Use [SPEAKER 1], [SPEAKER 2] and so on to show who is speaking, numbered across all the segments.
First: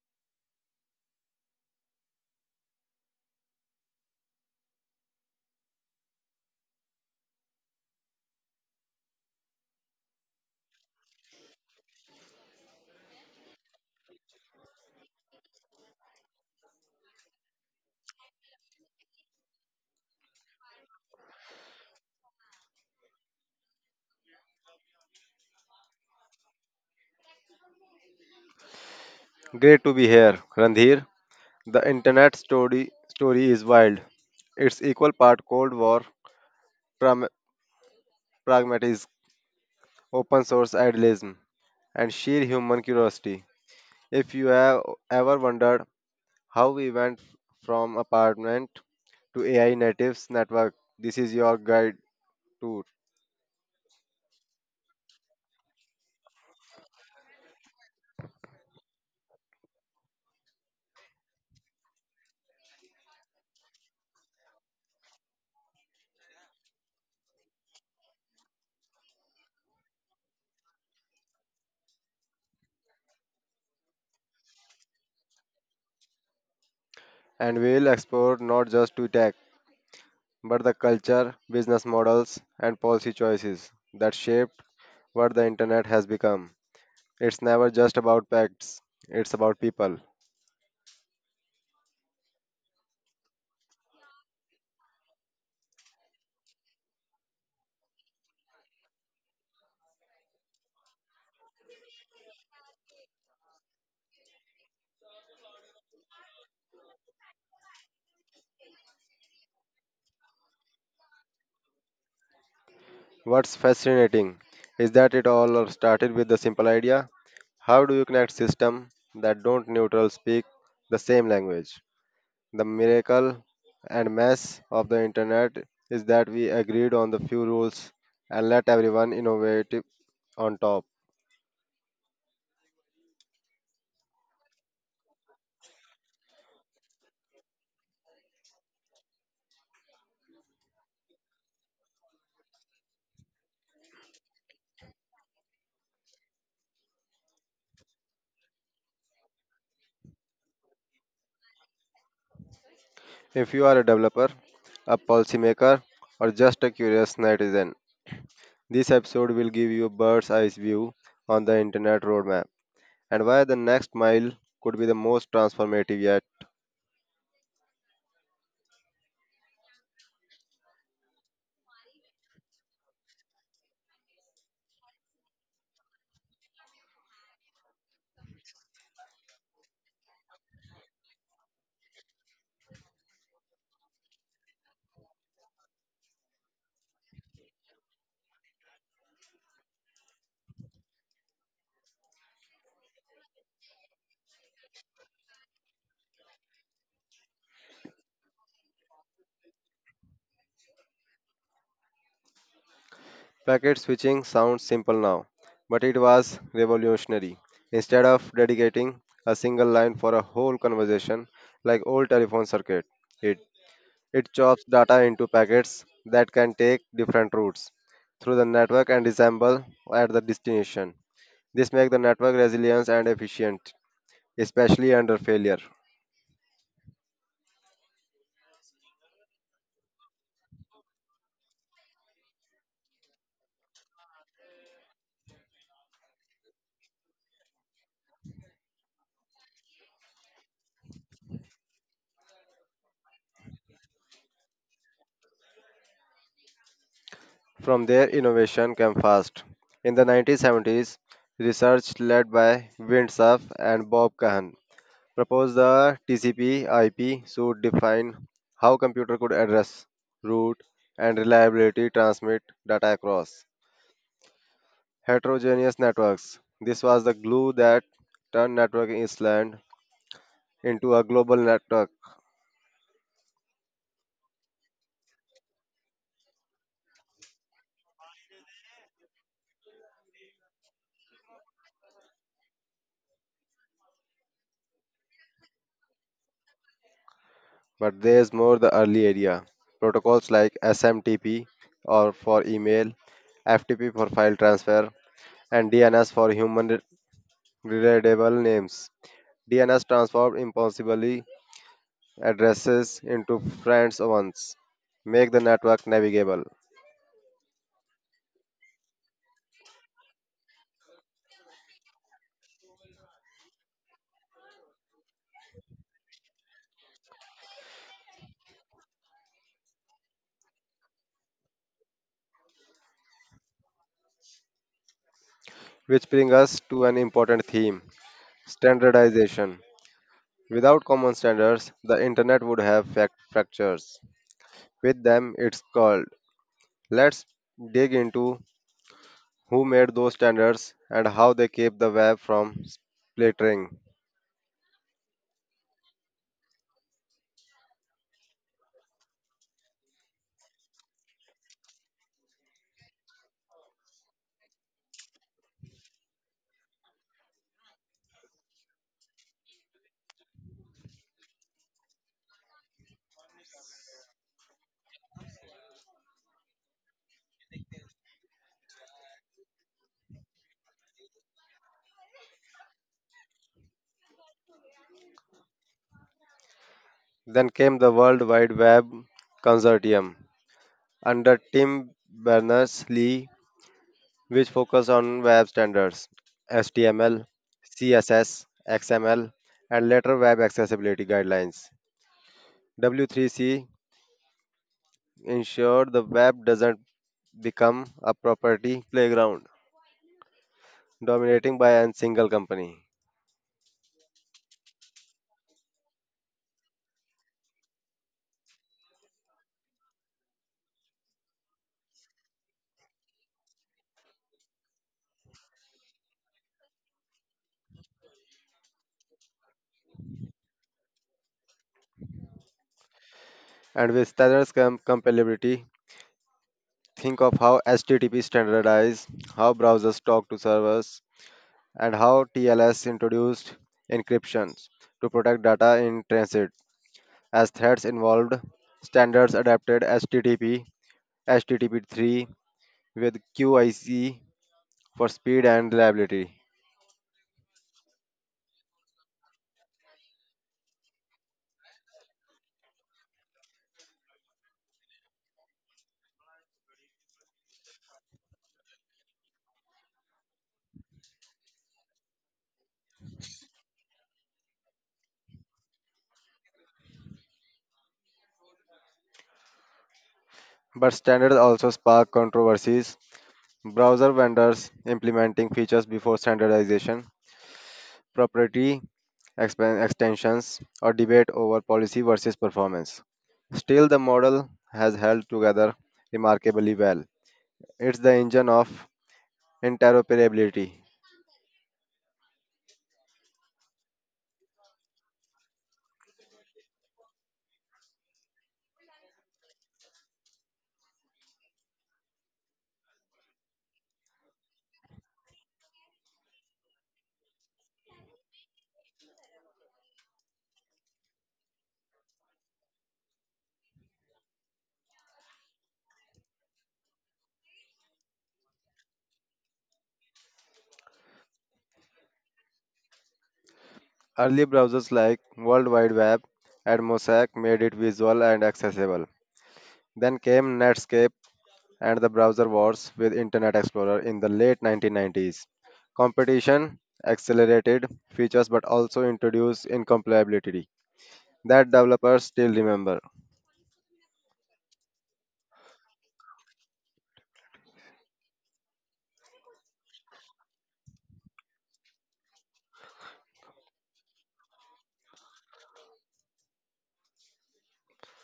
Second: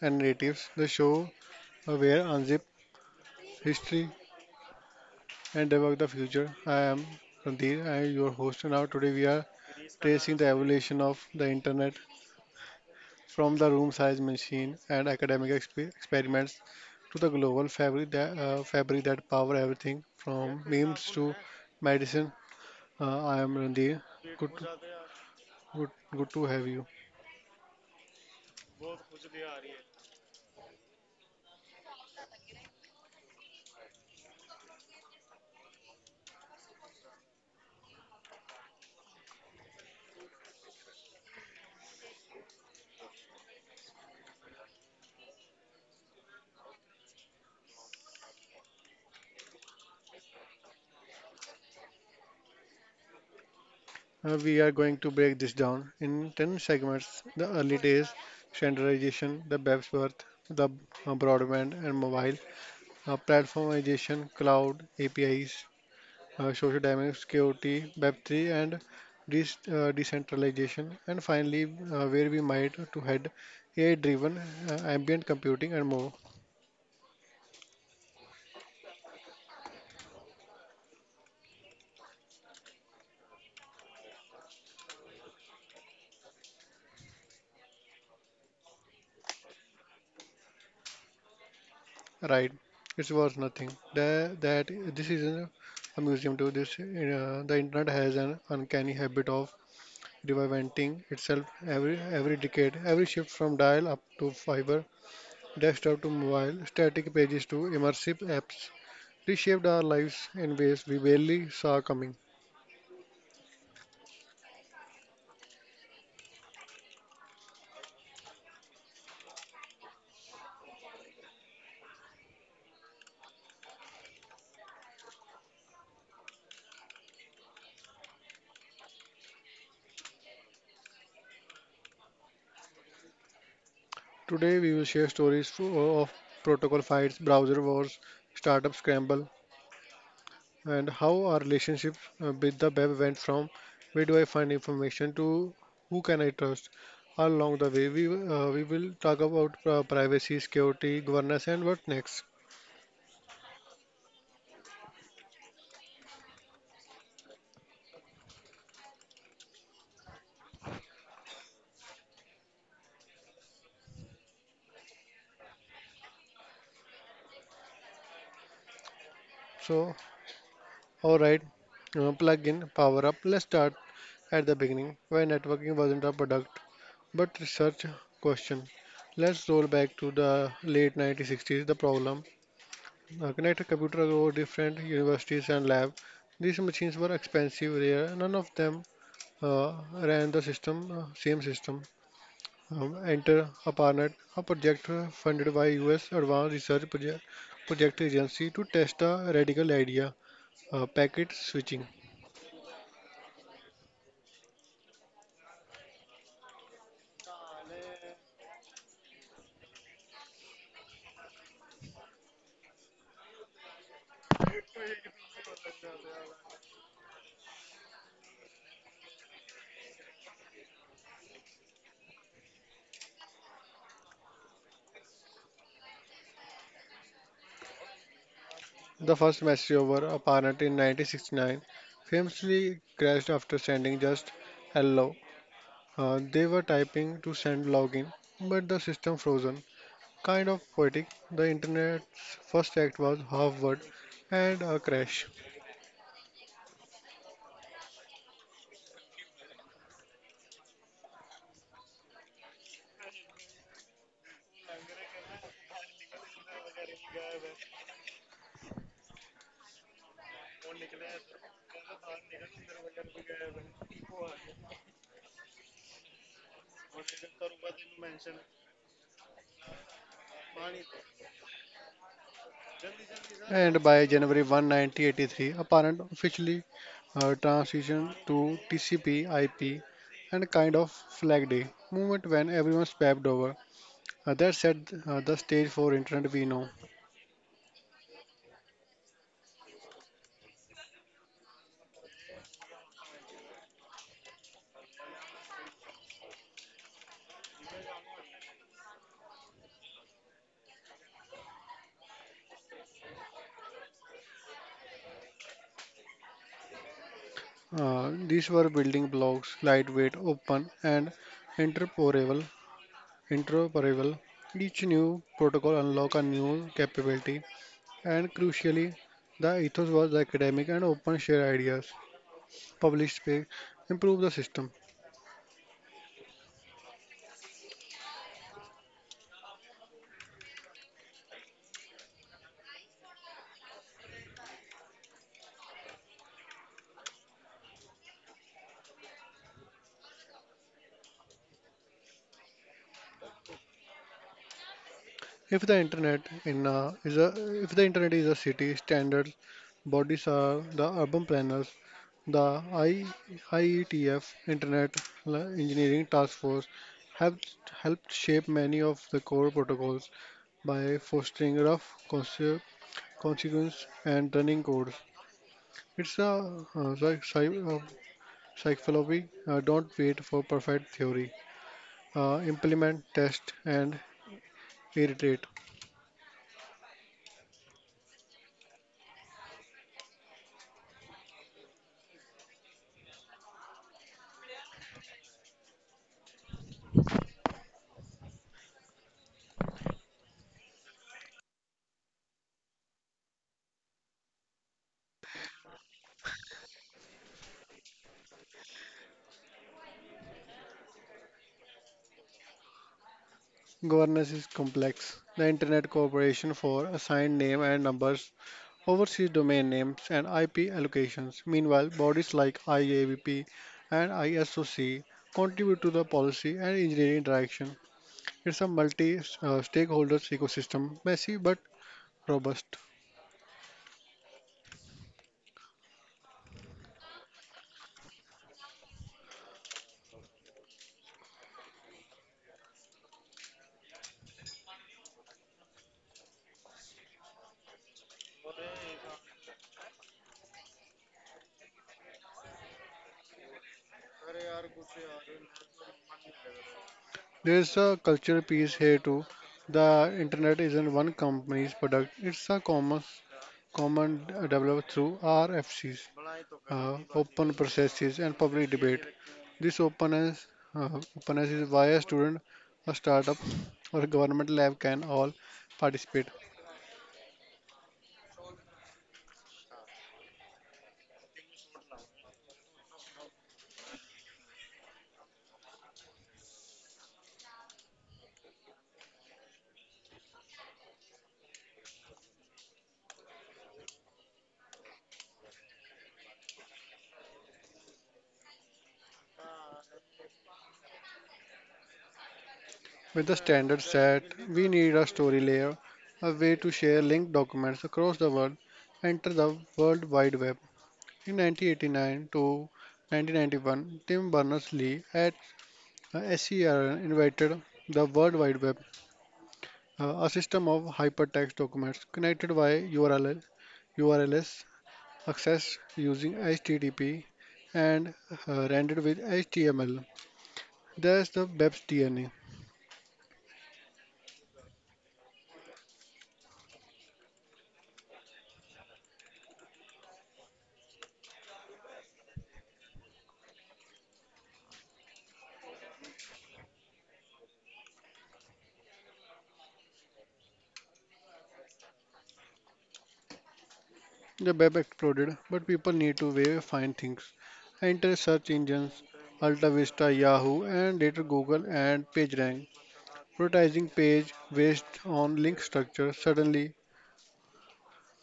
[SPEAKER 1] and Natives, the show where unzip history and debug the future. I am Rantir, I am your host, and now today we are tracing the evolution of the internet from the room size machine and academic experiments to the global fabric that fabric that power everything from memes to medicine. I am Randir. Good to, good, good to have you.
[SPEAKER 2] Great to be here, Randhir. The internet story is wild. It's equal part Cold War, pram- pragmatism, open source idealism, and sheer human curiosity. If you have ever wondered how we went from apartment to AI natives network, this is your guide tour.
[SPEAKER 1] We are going to break this down in 10 segments: the early days, standardization, the BEPS birth, the broadband and mobile, platformization, cloud, APIs, social dynamics, KOT, web 3 and decentralization, and finally, where we might to head AI driven ambient computing and more.
[SPEAKER 2] And we'll explore not just to tech, but the culture, business models, and policy choices that shaped what the internet has become. It's never just about pets, it's about people.
[SPEAKER 1] Right, it's worth nothing. That this isn't a museum to this. The internet has an uncanny habit of reinventing itself every decade. Every shift from dial-up to fiber, desktop to mobile, static pages to immersive apps reshaped our lives in ways we barely saw coming.
[SPEAKER 2] What's fascinating is that it all started with the simple idea, how do you connect systems that don't neutral speak the same language? The miracle and mess of the internet is that we agreed on the few rules and let everyone innovate on top.
[SPEAKER 1] Today, we will share stories of protocol fights, browser wars, startup scramble, and how our relationship with the web went from where do I find information to who can I trust. All along the way, we will talk about privacy, security, governance, and what next.
[SPEAKER 2] If you are a developer, a policymaker, or just a curious netizen, this episode will give you a bird's eye view on the internet roadmap, and why the next mile could be the most transformative yet.
[SPEAKER 1] So, Alright, Plug in, power up. Let's start at the beginning where networking wasn't a product but research question. Let's roll back to the late 1960s. The problem: connected computer over different universities and lab. These machines were expensive, rare. None of them uh, ran the system, same system. Enter ARPANET, a project funded by U.S. Advanced Research Project Agency to test a radical idea, packet switching.
[SPEAKER 2] Packet switching sounds simple now, but it was revolutionary. Instead of dedicating a single line for a whole conversation like old telephone circuit, it it chops data into packets that can take different routes through the network and assemble at the destination. This makes the network resilient and efficient, especially under failure.
[SPEAKER 1] The first match over, apparent in 1969, famously crashed after sending just hello. They were typing to send login, but the system frozen. Kind of poetic, the internet's first act was half word and a crash.
[SPEAKER 2] From there, innovation came fast. In the 1970s, research led by Winthrop and Bob Kahn proposed the TCP/IP should define how computer could address, route, and reliability transmit data across heterogeneous networks. This was the glue that turned networking Island into a global network.
[SPEAKER 1] And by January 1, 1983, apparent officially transitioned to TCP/IP and kind of flag day movement when everyone swapped over. That set the stage for internet we know.
[SPEAKER 2] But there's more the early area. Protocols like SMTP or for email, FTP for file transfer, and DNS for human readable names. DNS transforms impossibly addresses into friends once, make the network navigable.
[SPEAKER 1] These were building blocks, lightweight, open, and interoperable. Interoperable. Each new protocol unlocked a new capability, and crucially, the ethos was academic and open: share ideas, publish space, improve the system.
[SPEAKER 2] Which brings us to an important theme, standardization. Without common standards, the internet would have fractures. With them, it's called. Let's dig into who made those standards and how they keep the web from splintering.
[SPEAKER 1] If the internet in a, is a If the internet is a city, standards bodies are the urban planners. The IETF, Internet Engineering Task Force, have helped shape many of the core protocols by fostering rough concept, consequence and running codes. It's a like psychology. Don't wait for perfect theory. Implement, test, and iterate.
[SPEAKER 2] Then came the World Wide Web Consortium under Tim Berners-Lee, which focus on web standards, HTML, CSS, XML, and later web accessibility guidelines. W3C ensured the web doesn't become a property playground dominating by a single company.
[SPEAKER 1] Governance is complex. The Internet Corporation for assigned name and numbers oversees domain names and IP allocations. Meanwhile, bodies like IABP and ISOC contribute to the policy and engineering interaction. It's a multi stakeholders ecosystem, messy but robust.
[SPEAKER 2] And with standards compatibility, think of how HTTP standardized, how browsers talk to servers, and how TLS introduced encryptions to protect data in transit, as threads involved. Standards adapted HTTP, HTTP3 with QIC for speed and reliability.
[SPEAKER 1] There's a cultural piece here too. The internet isn't one company's product, it's a common, developed through RFCs, open processes and public debate. This uh, openness is why a student, a startup, or a government lab can all participate.
[SPEAKER 2] But standards also spark controversies. Browser vendors implementing features before standardization, proprietary extensions, or debate over policy versus performance. Still, the model has held together remarkably well. It's the engine of interoperability.
[SPEAKER 1] With the standard set, we need a story layer, a way to share linked documents across the world. Enter the World Wide Web. In 1989 to 1991, Tim Berners-Lee at SERN invited the World Wide Web, a system of hypertext documents connected by URLs accessed using HTTP and rendered with HTML. That's the web's DNA.
[SPEAKER 2] Early browsers like World Wide Web and Mosaic made it visual and accessible. Then came Netscape and the browser wars with Internet Explorer in the late 1990s. Competition accelerated features but also introduced incompatibility that developers still remember,
[SPEAKER 1] The web exploded, but people need to way find things. Enter search engines: Alta Vista, Yahoo, and later Google and PageRank, prioritizing page based on link structure. Suddenly,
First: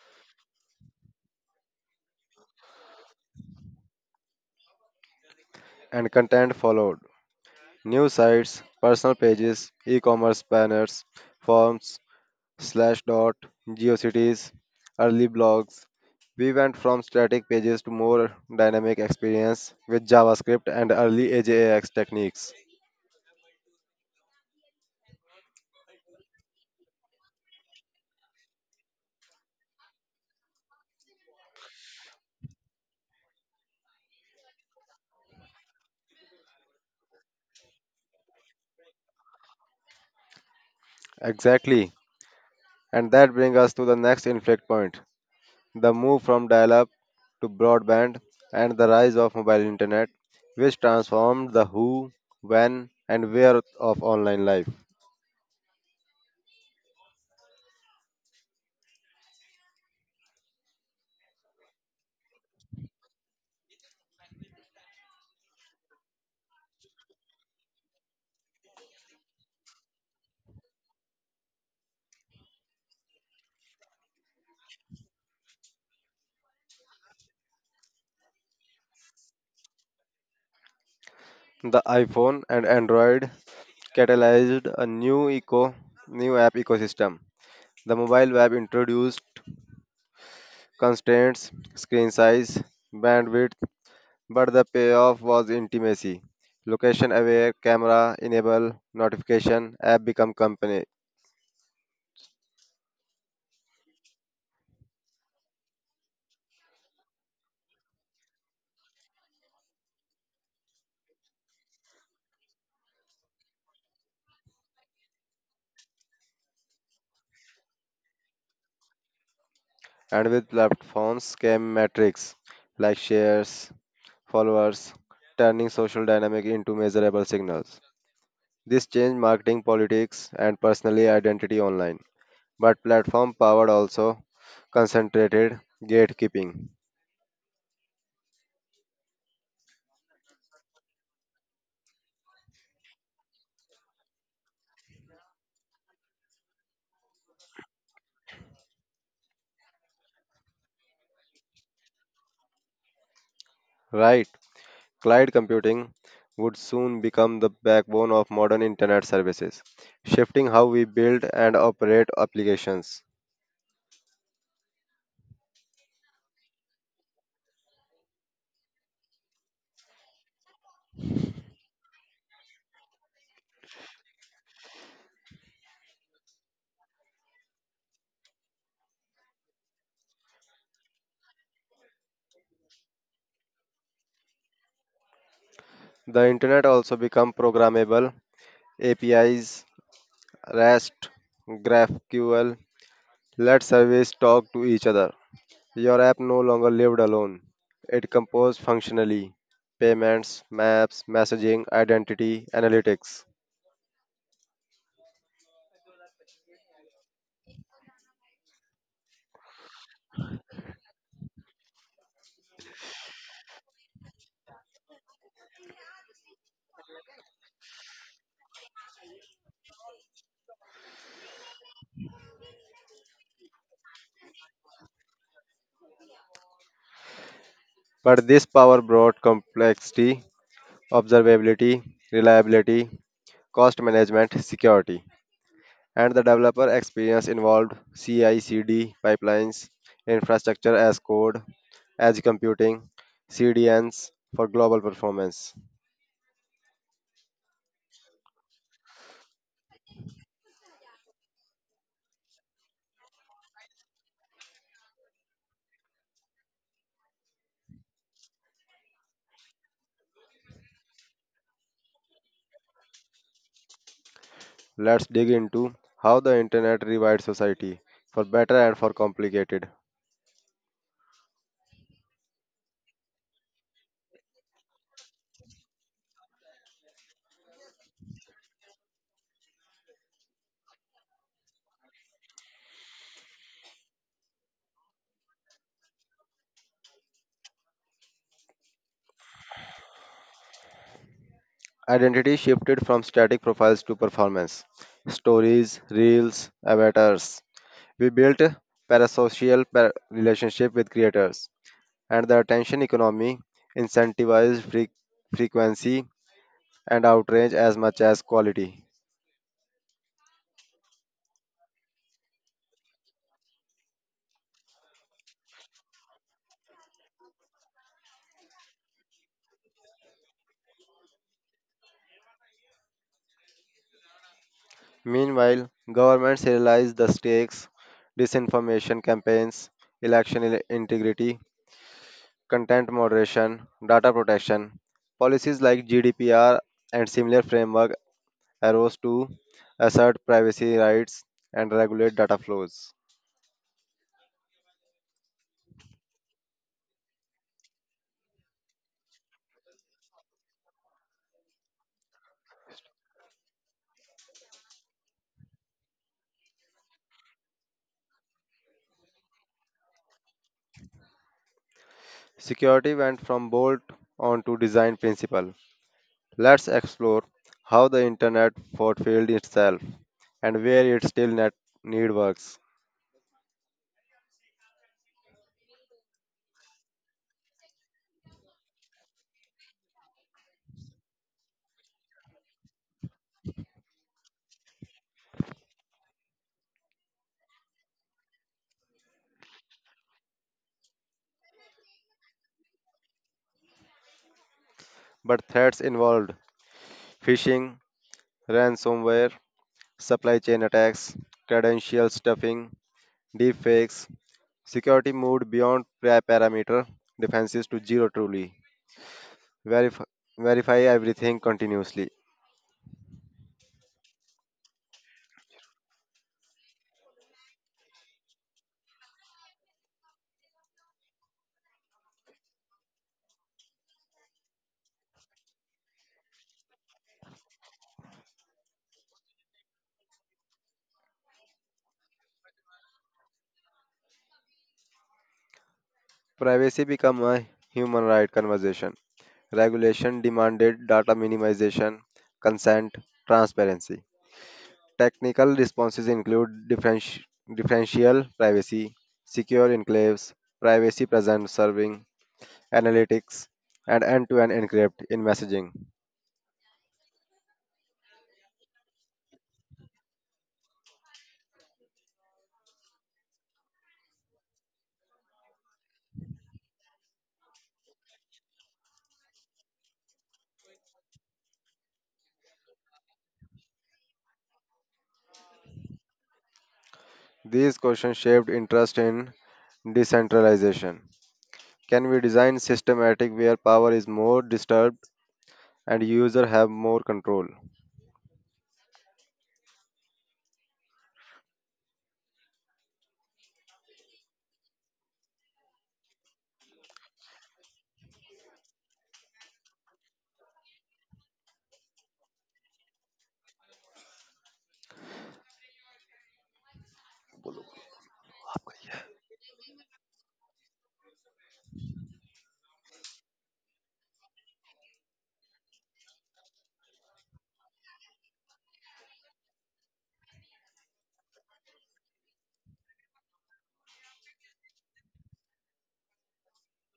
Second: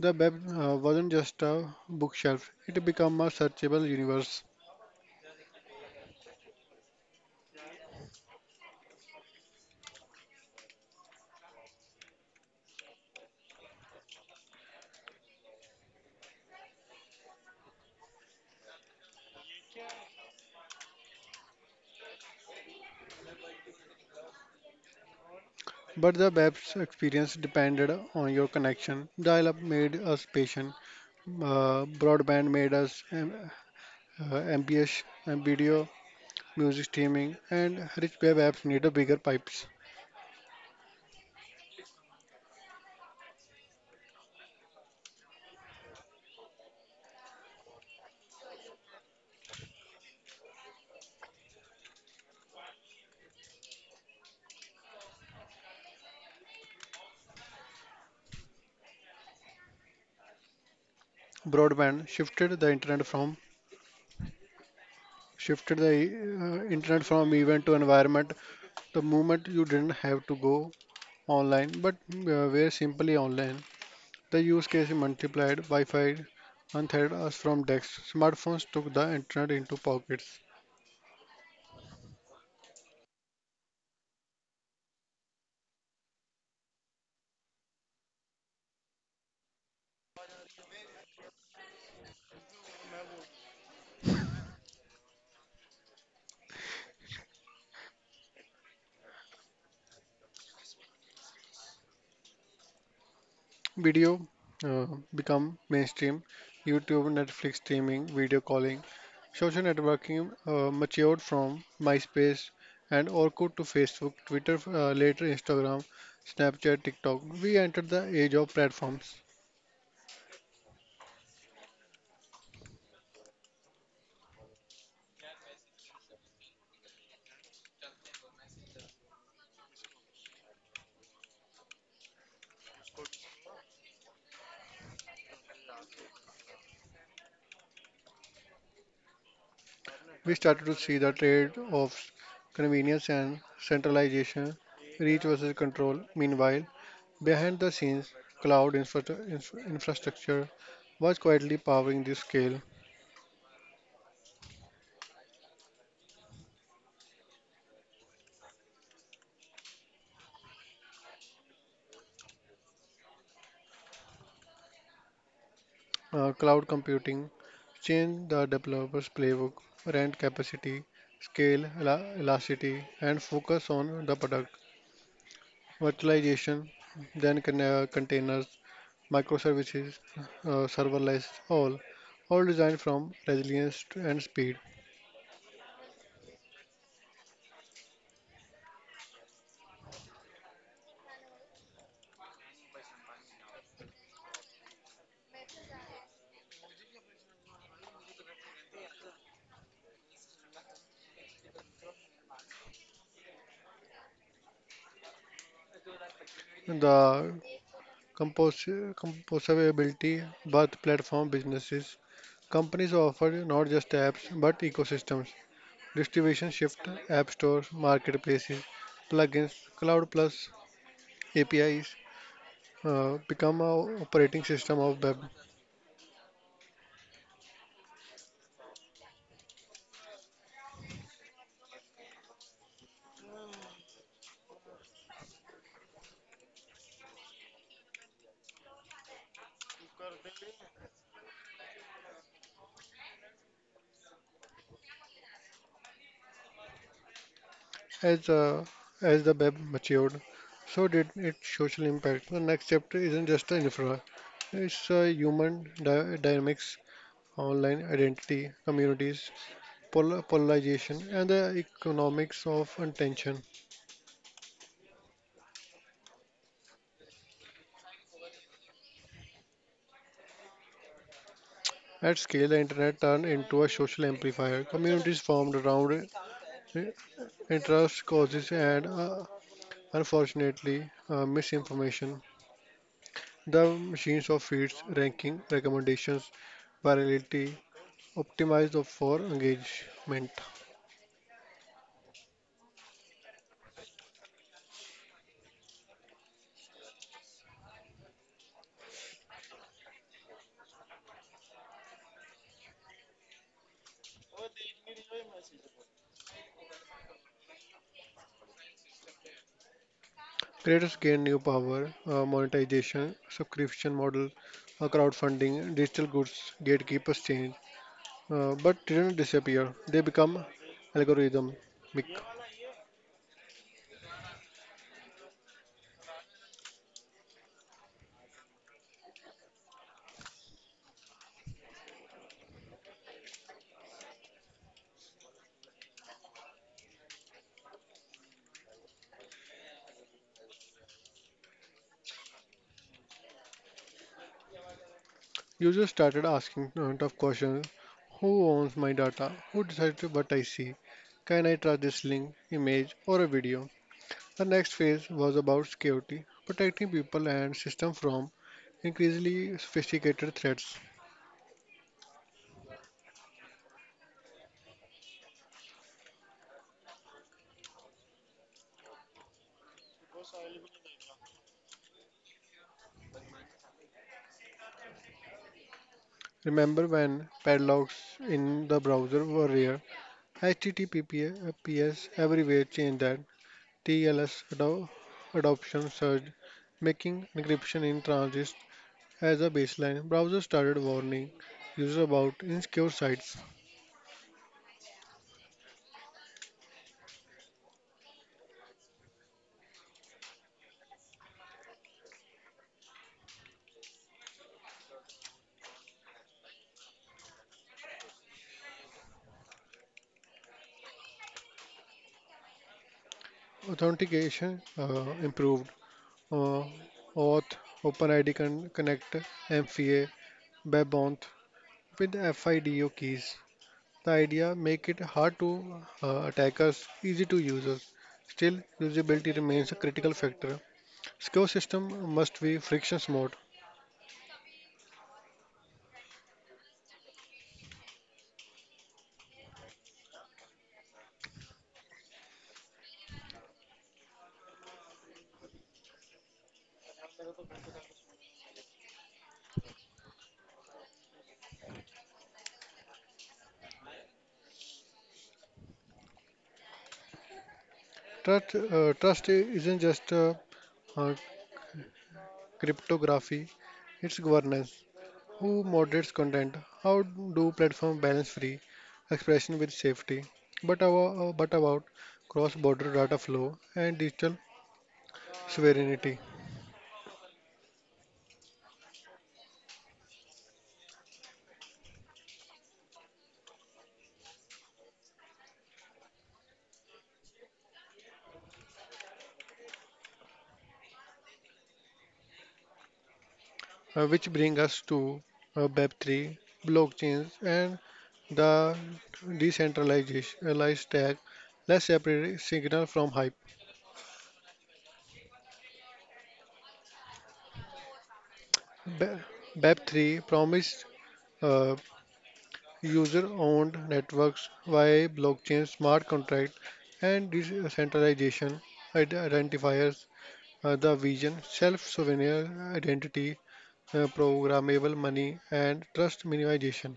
[SPEAKER 1] the web wasn't just a bookshelf; it became a searchable universe.
[SPEAKER 2] and content followed. News sites, personal pages, e commerce banners, forms, slash dot geocities early blogs, we went from static pages to more dynamic experience with javascript and early ajax techniques.
[SPEAKER 1] But the web's experience depended on your connection. Dial-up made us patient. Broadband made us um, uh, MPH, um, video, music streaming, and rich web apps needed bigger pipes.
[SPEAKER 2] Exactly, and that brings us to the next inflection point, the move from dial-up to broadband and the rise of mobile internet, which transformed the who, when and where of online life.
[SPEAKER 1] Broadband shifted the internet from shifted the internet from event to environment. The moment you didn't have to go online, but were simply online. The use case multiplied. Wi-Fi untethered us from desks. Smartphones took the internet into pockets.
[SPEAKER 2] The iphone and android catalyzed a new eco new app ecosystem. The mobile web introduced constraints, screen size, bandwidth, but the payoff was intimacy. Location aware, camera enable, notification, app become company.
[SPEAKER 1] Video uh, become mainstream. YouTube, Netflix streaming, video calling, social networking matured from MySpace and Orkut to Facebook, Twitter, later Instagram, Snapchat, TikTok. We entered the age of platforms.
[SPEAKER 2] And with platforms came metrics like shares, followers, turning social dynamic into measurable signals. This changed marketing politics and personally identity online. But platform powered also concentrated gatekeeping.
[SPEAKER 1] We started to see the trade offs: convenience and centralization, reach versus control. Meanwhile, behind the scenes, cloud infrastructure was quietly powering this scale.
[SPEAKER 2] Right? Cloud computing would soon become the backbone of modern internet services, shifting how we build and operate applications.
[SPEAKER 1] Cloud computing change the developer's playbook: rent capacity, scale elasticity, and focus on the product. Virtualization, then containers, microservices, serverless, all designed from resilience and speed.
[SPEAKER 2] The internet also become programmable. APIs, REST, GraphQL let service talk to each other. Your app no longer lived alone. It composed functionally payments, maps, messaging, identity, analytics.
[SPEAKER 1] The composability, both platform businesses, companies offer not just apps but ecosystems. Distribution shift, app stores, marketplaces, plugins, cloud plus APIs become a operating system of web.
[SPEAKER 2] But this power brought complexity, observability, reliability, cost management, security, and the developer experience involved CI/CD pipelines, infrastructure as code, edge computing, CDNs for global performance.
[SPEAKER 1] As uh, as the web matured, so did its social impact. The next chapter isn't just the infra; it's uh, human dynamics, online identity, communities, polarization, and the economics of attention.
[SPEAKER 2] Let's dig into how the internet rewired society for better and for complicated.
[SPEAKER 1] At scale, the internet turned into a social amplifier. Communities formed around interest causes and, unfortunately, misinformation. The machines of feeds, ranking, recommendations, virality, optimized for engagement.
[SPEAKER 2] Identity shifted from static profiles to performance, stories, reels, avatars. We built parasocial relationship with creators, and the attention economy incentivizes frequency and outrage as much as quality.
[SPEAKER 1] Creators gain new power: monetization, subscription model, crowdfunding, digital goods. Gatekeepers change, but didn't disappear. They become algorithm.
[SPEAKER 2] Meanwhile, governments realize the stakes, disinformation campaigns, election integrity, content moderation, data protection. Policies like GDPR and similar framework arose to assert privacy rights and regulate data flows.
[SPEAKER 1] You just started asking tough questions. Who owns my data? Who decides what I see? Can I trust this link, image, or a video? The next phase was about security, protecting people and system from increasingly sophisticated threats.
[SPEAKER 2] Security went from bolt on to design principle. Let's explore how the internet fulfilled itself and where it still net need works.
[SPEAKER 1] Remember when padlocks in the browser were rare? HTTPS everywhere changed that. TLS adoption surged, making encryption in transit as a baseline. Browsers started warning users about insecure sites.
[SPEAKER 2] But threats involved phishing, ransomware, supply chain attacks, credential stuffing, deepfakes. Security moved beyond parameter defenses to zero truly. Verif- Verify everything continuously.
[SPEAKER 1] Authentication improved. Uh, Auth, OpenID Connect, MFA, WebAuth with FIDO keys. The idea: make it hard to attackers, easy to users. Still, usability remains a critical factor. Secure system must be friction smooth.
[SPEAKER 2] Privacy became a human right conversation. Regulation demanded data minimization, consent, transparency. Technical responses include differential privacy, secure enclaves, privacy present serving, analytics, and end to end encrypt in messaging.
[SPEAKER 1] Trust isn't just uh, cryptography; it's governance. Who moderates content? How do platforms balance free expression with safety? But about cross-border data flow and digital sovereignty,
[SPEAKER 2] These questions shaped interest in decentralization. Can we design systematic where power is more disturbed and user have more control?
[SPEAKER 1] which bring us to Web3, blockchains, and the decentralized tag. Let's separate signal from hype. Be- Web3 promised uh, user-owned networks via blockchain, smart contract, and decentralization identifiers. The vision: self-sovereign identity, programmable money, and trust minimization.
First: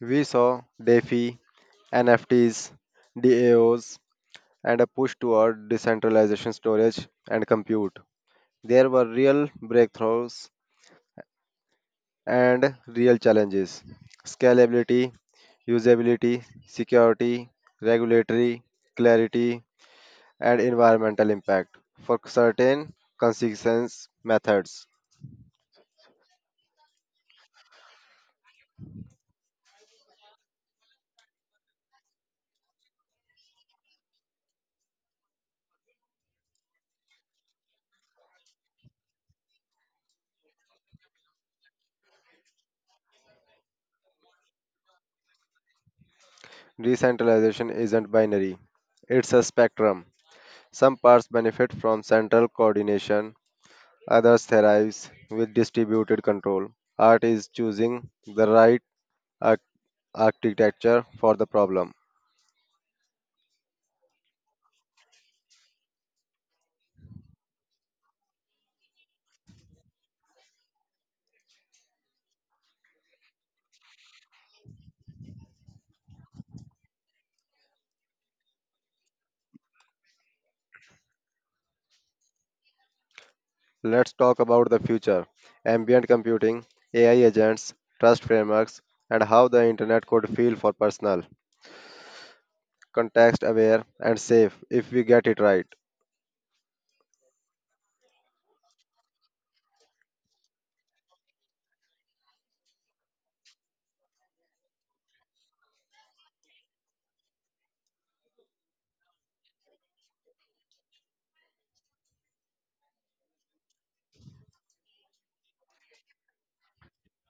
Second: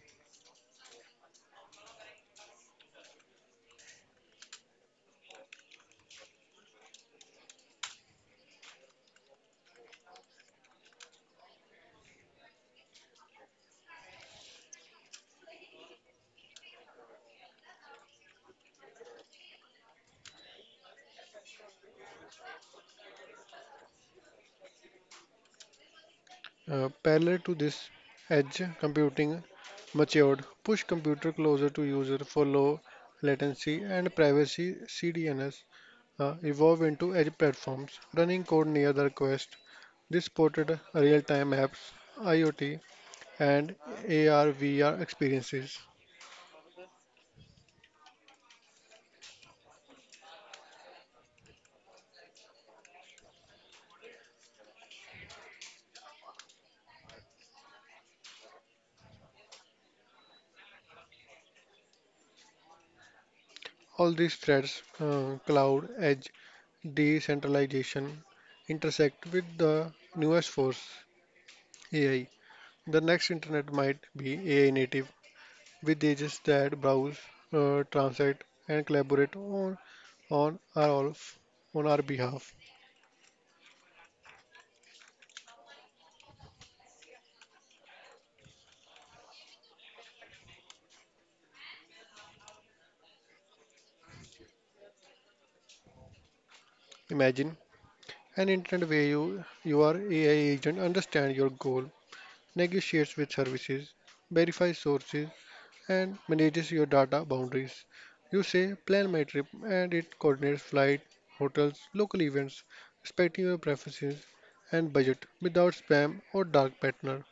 [SPEAKER 2] We saw DeFi, NFTs, DAOs, and a push toward decentralization storage and compute. There were real breakthroughs and real challenges, scalability, usability, security, regulatory clarity, and environmental impact. For certain consistence methods,
[SPEAKER 1] Parallel to this, edge computing matured, push computer closer to user for low latency and privacy. CDNS evolve into edge platforms, running code near the request. This supported real-time apps, IoT, and AR VR experiences.
[SPEAKER 2] decentralization isn't binary, it's a spectrum. Some parts benefit from central coordination, others thrive with distributed control. Art is choosing the right arch- architecture for the problem.
[SPEAKER 1] All these threads, cloud, edge, decentralization, intersect with the newest force, AI. The next internet might be AI native, with agents that browse, translate, and collaborate on our all f- on our behalf.
[SPEAKER 2] Let's talk about the future ambient computing, AI agents, trust frameworks, and how the internet could feel for personal, context aware, and safe if we get it right.
[SPEAKER 1] Imagine an internet where your AI agent understands your goal, negotiates with services, verifies sources and manages your data boundaries. You say plan my trip and it coordinates flight, hotels, local events, respecting your preferences and budget without spam or dark partner.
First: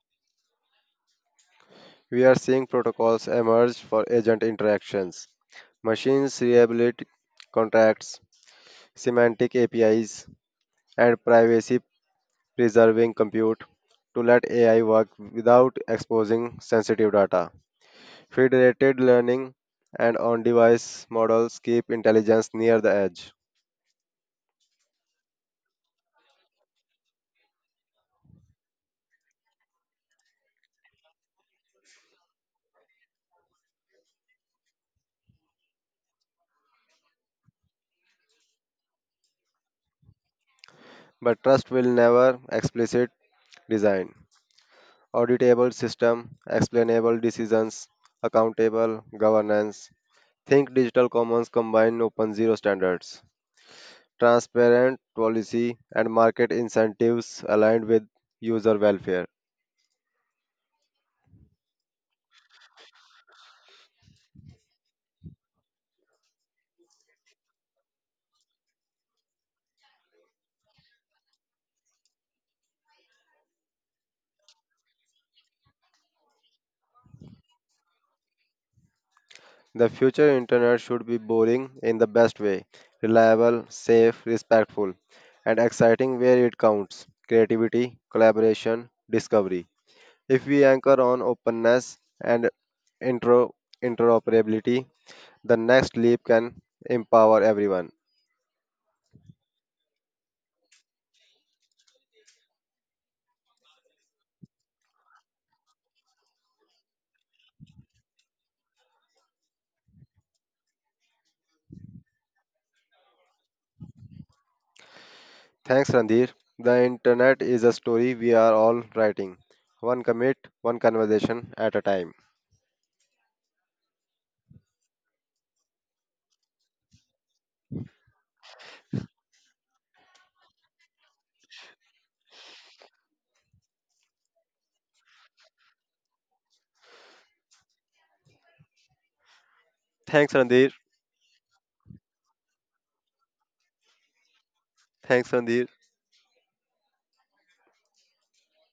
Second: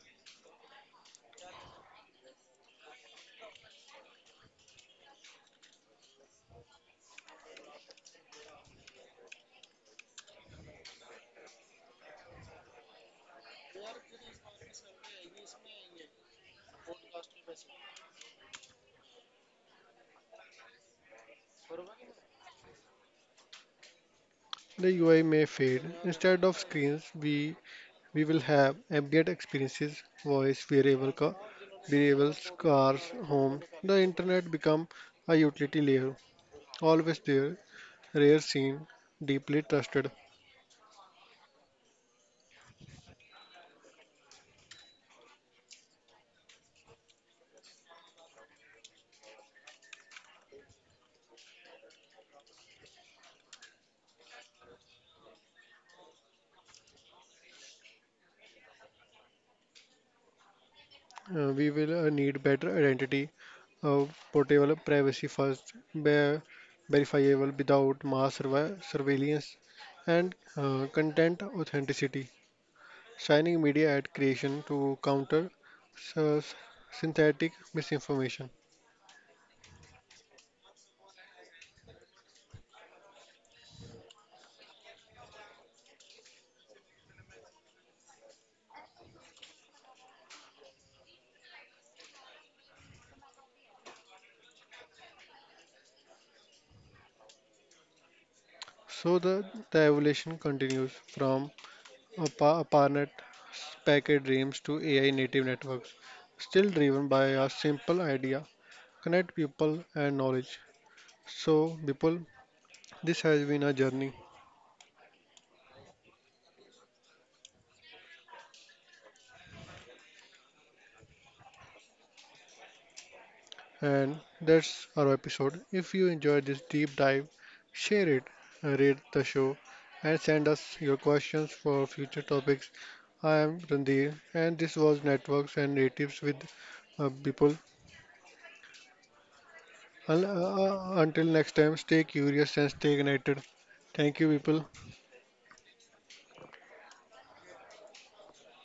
[SPEAKER 2] We are seeing protocols emerge for agent interactions, machines reliability contracts, semantic APIs, and privacy preserving compute to let AI work without exposing sensitive data. Federated learning and on device models keep intelligence near the edge,
[SPEAKER 1] The UI may fade. Instead of screens, we will have ambient experiences: voice, variables, cars, homes. The internet become a utility layer, always there, rare seen, deeply trusted.
[SPEAKER 2] but trust will never explicit design. Auditable system, explainable decisions, accountable governance. Think digital commons combine open zero standards, transparent policy, and market incentives aligned with user welfare.
[SPEAKER 1] We will need better identity, uh, portable privacy first, verifiable without mass surveillance, and content authenticity. Shining media ad creation to counter s- synthetic misinformation.
[SPEAKER 2] The future internet should be boring in the best way, reliable, safe, respectful, and exciting where it counts creativity, collaboration, discovery. If we anchor on openness and intro, interoperability, the next leap can empower everyone.
[SPEAKER 1] So the, the evolution continues from a, pa- a partner packet dreams to AI native networks, still driven by a simple idea: connect people and knowledge. So, Bipul, this has been a journey,
[SPEAKER 2] Thanks, Randhir. The internet is a story we are all writing. One commit, one conversation at a time.
[SPEAKER 1] and that's our episode. If you enjoyed this deep dive, share it, rate the show, and send us your questions for future topics. I am Randir, and this was Networks and Natives with people. Un-
[SPEAKER 2] Thanks,
[SPEAKER 1] uh,
[SPEAKER 2] Randhir.
[SPEAKER 1] uh, until next time, stay curious and stay connected. Thank you, people.
[SPEAKER 2] Thanks, Randhir.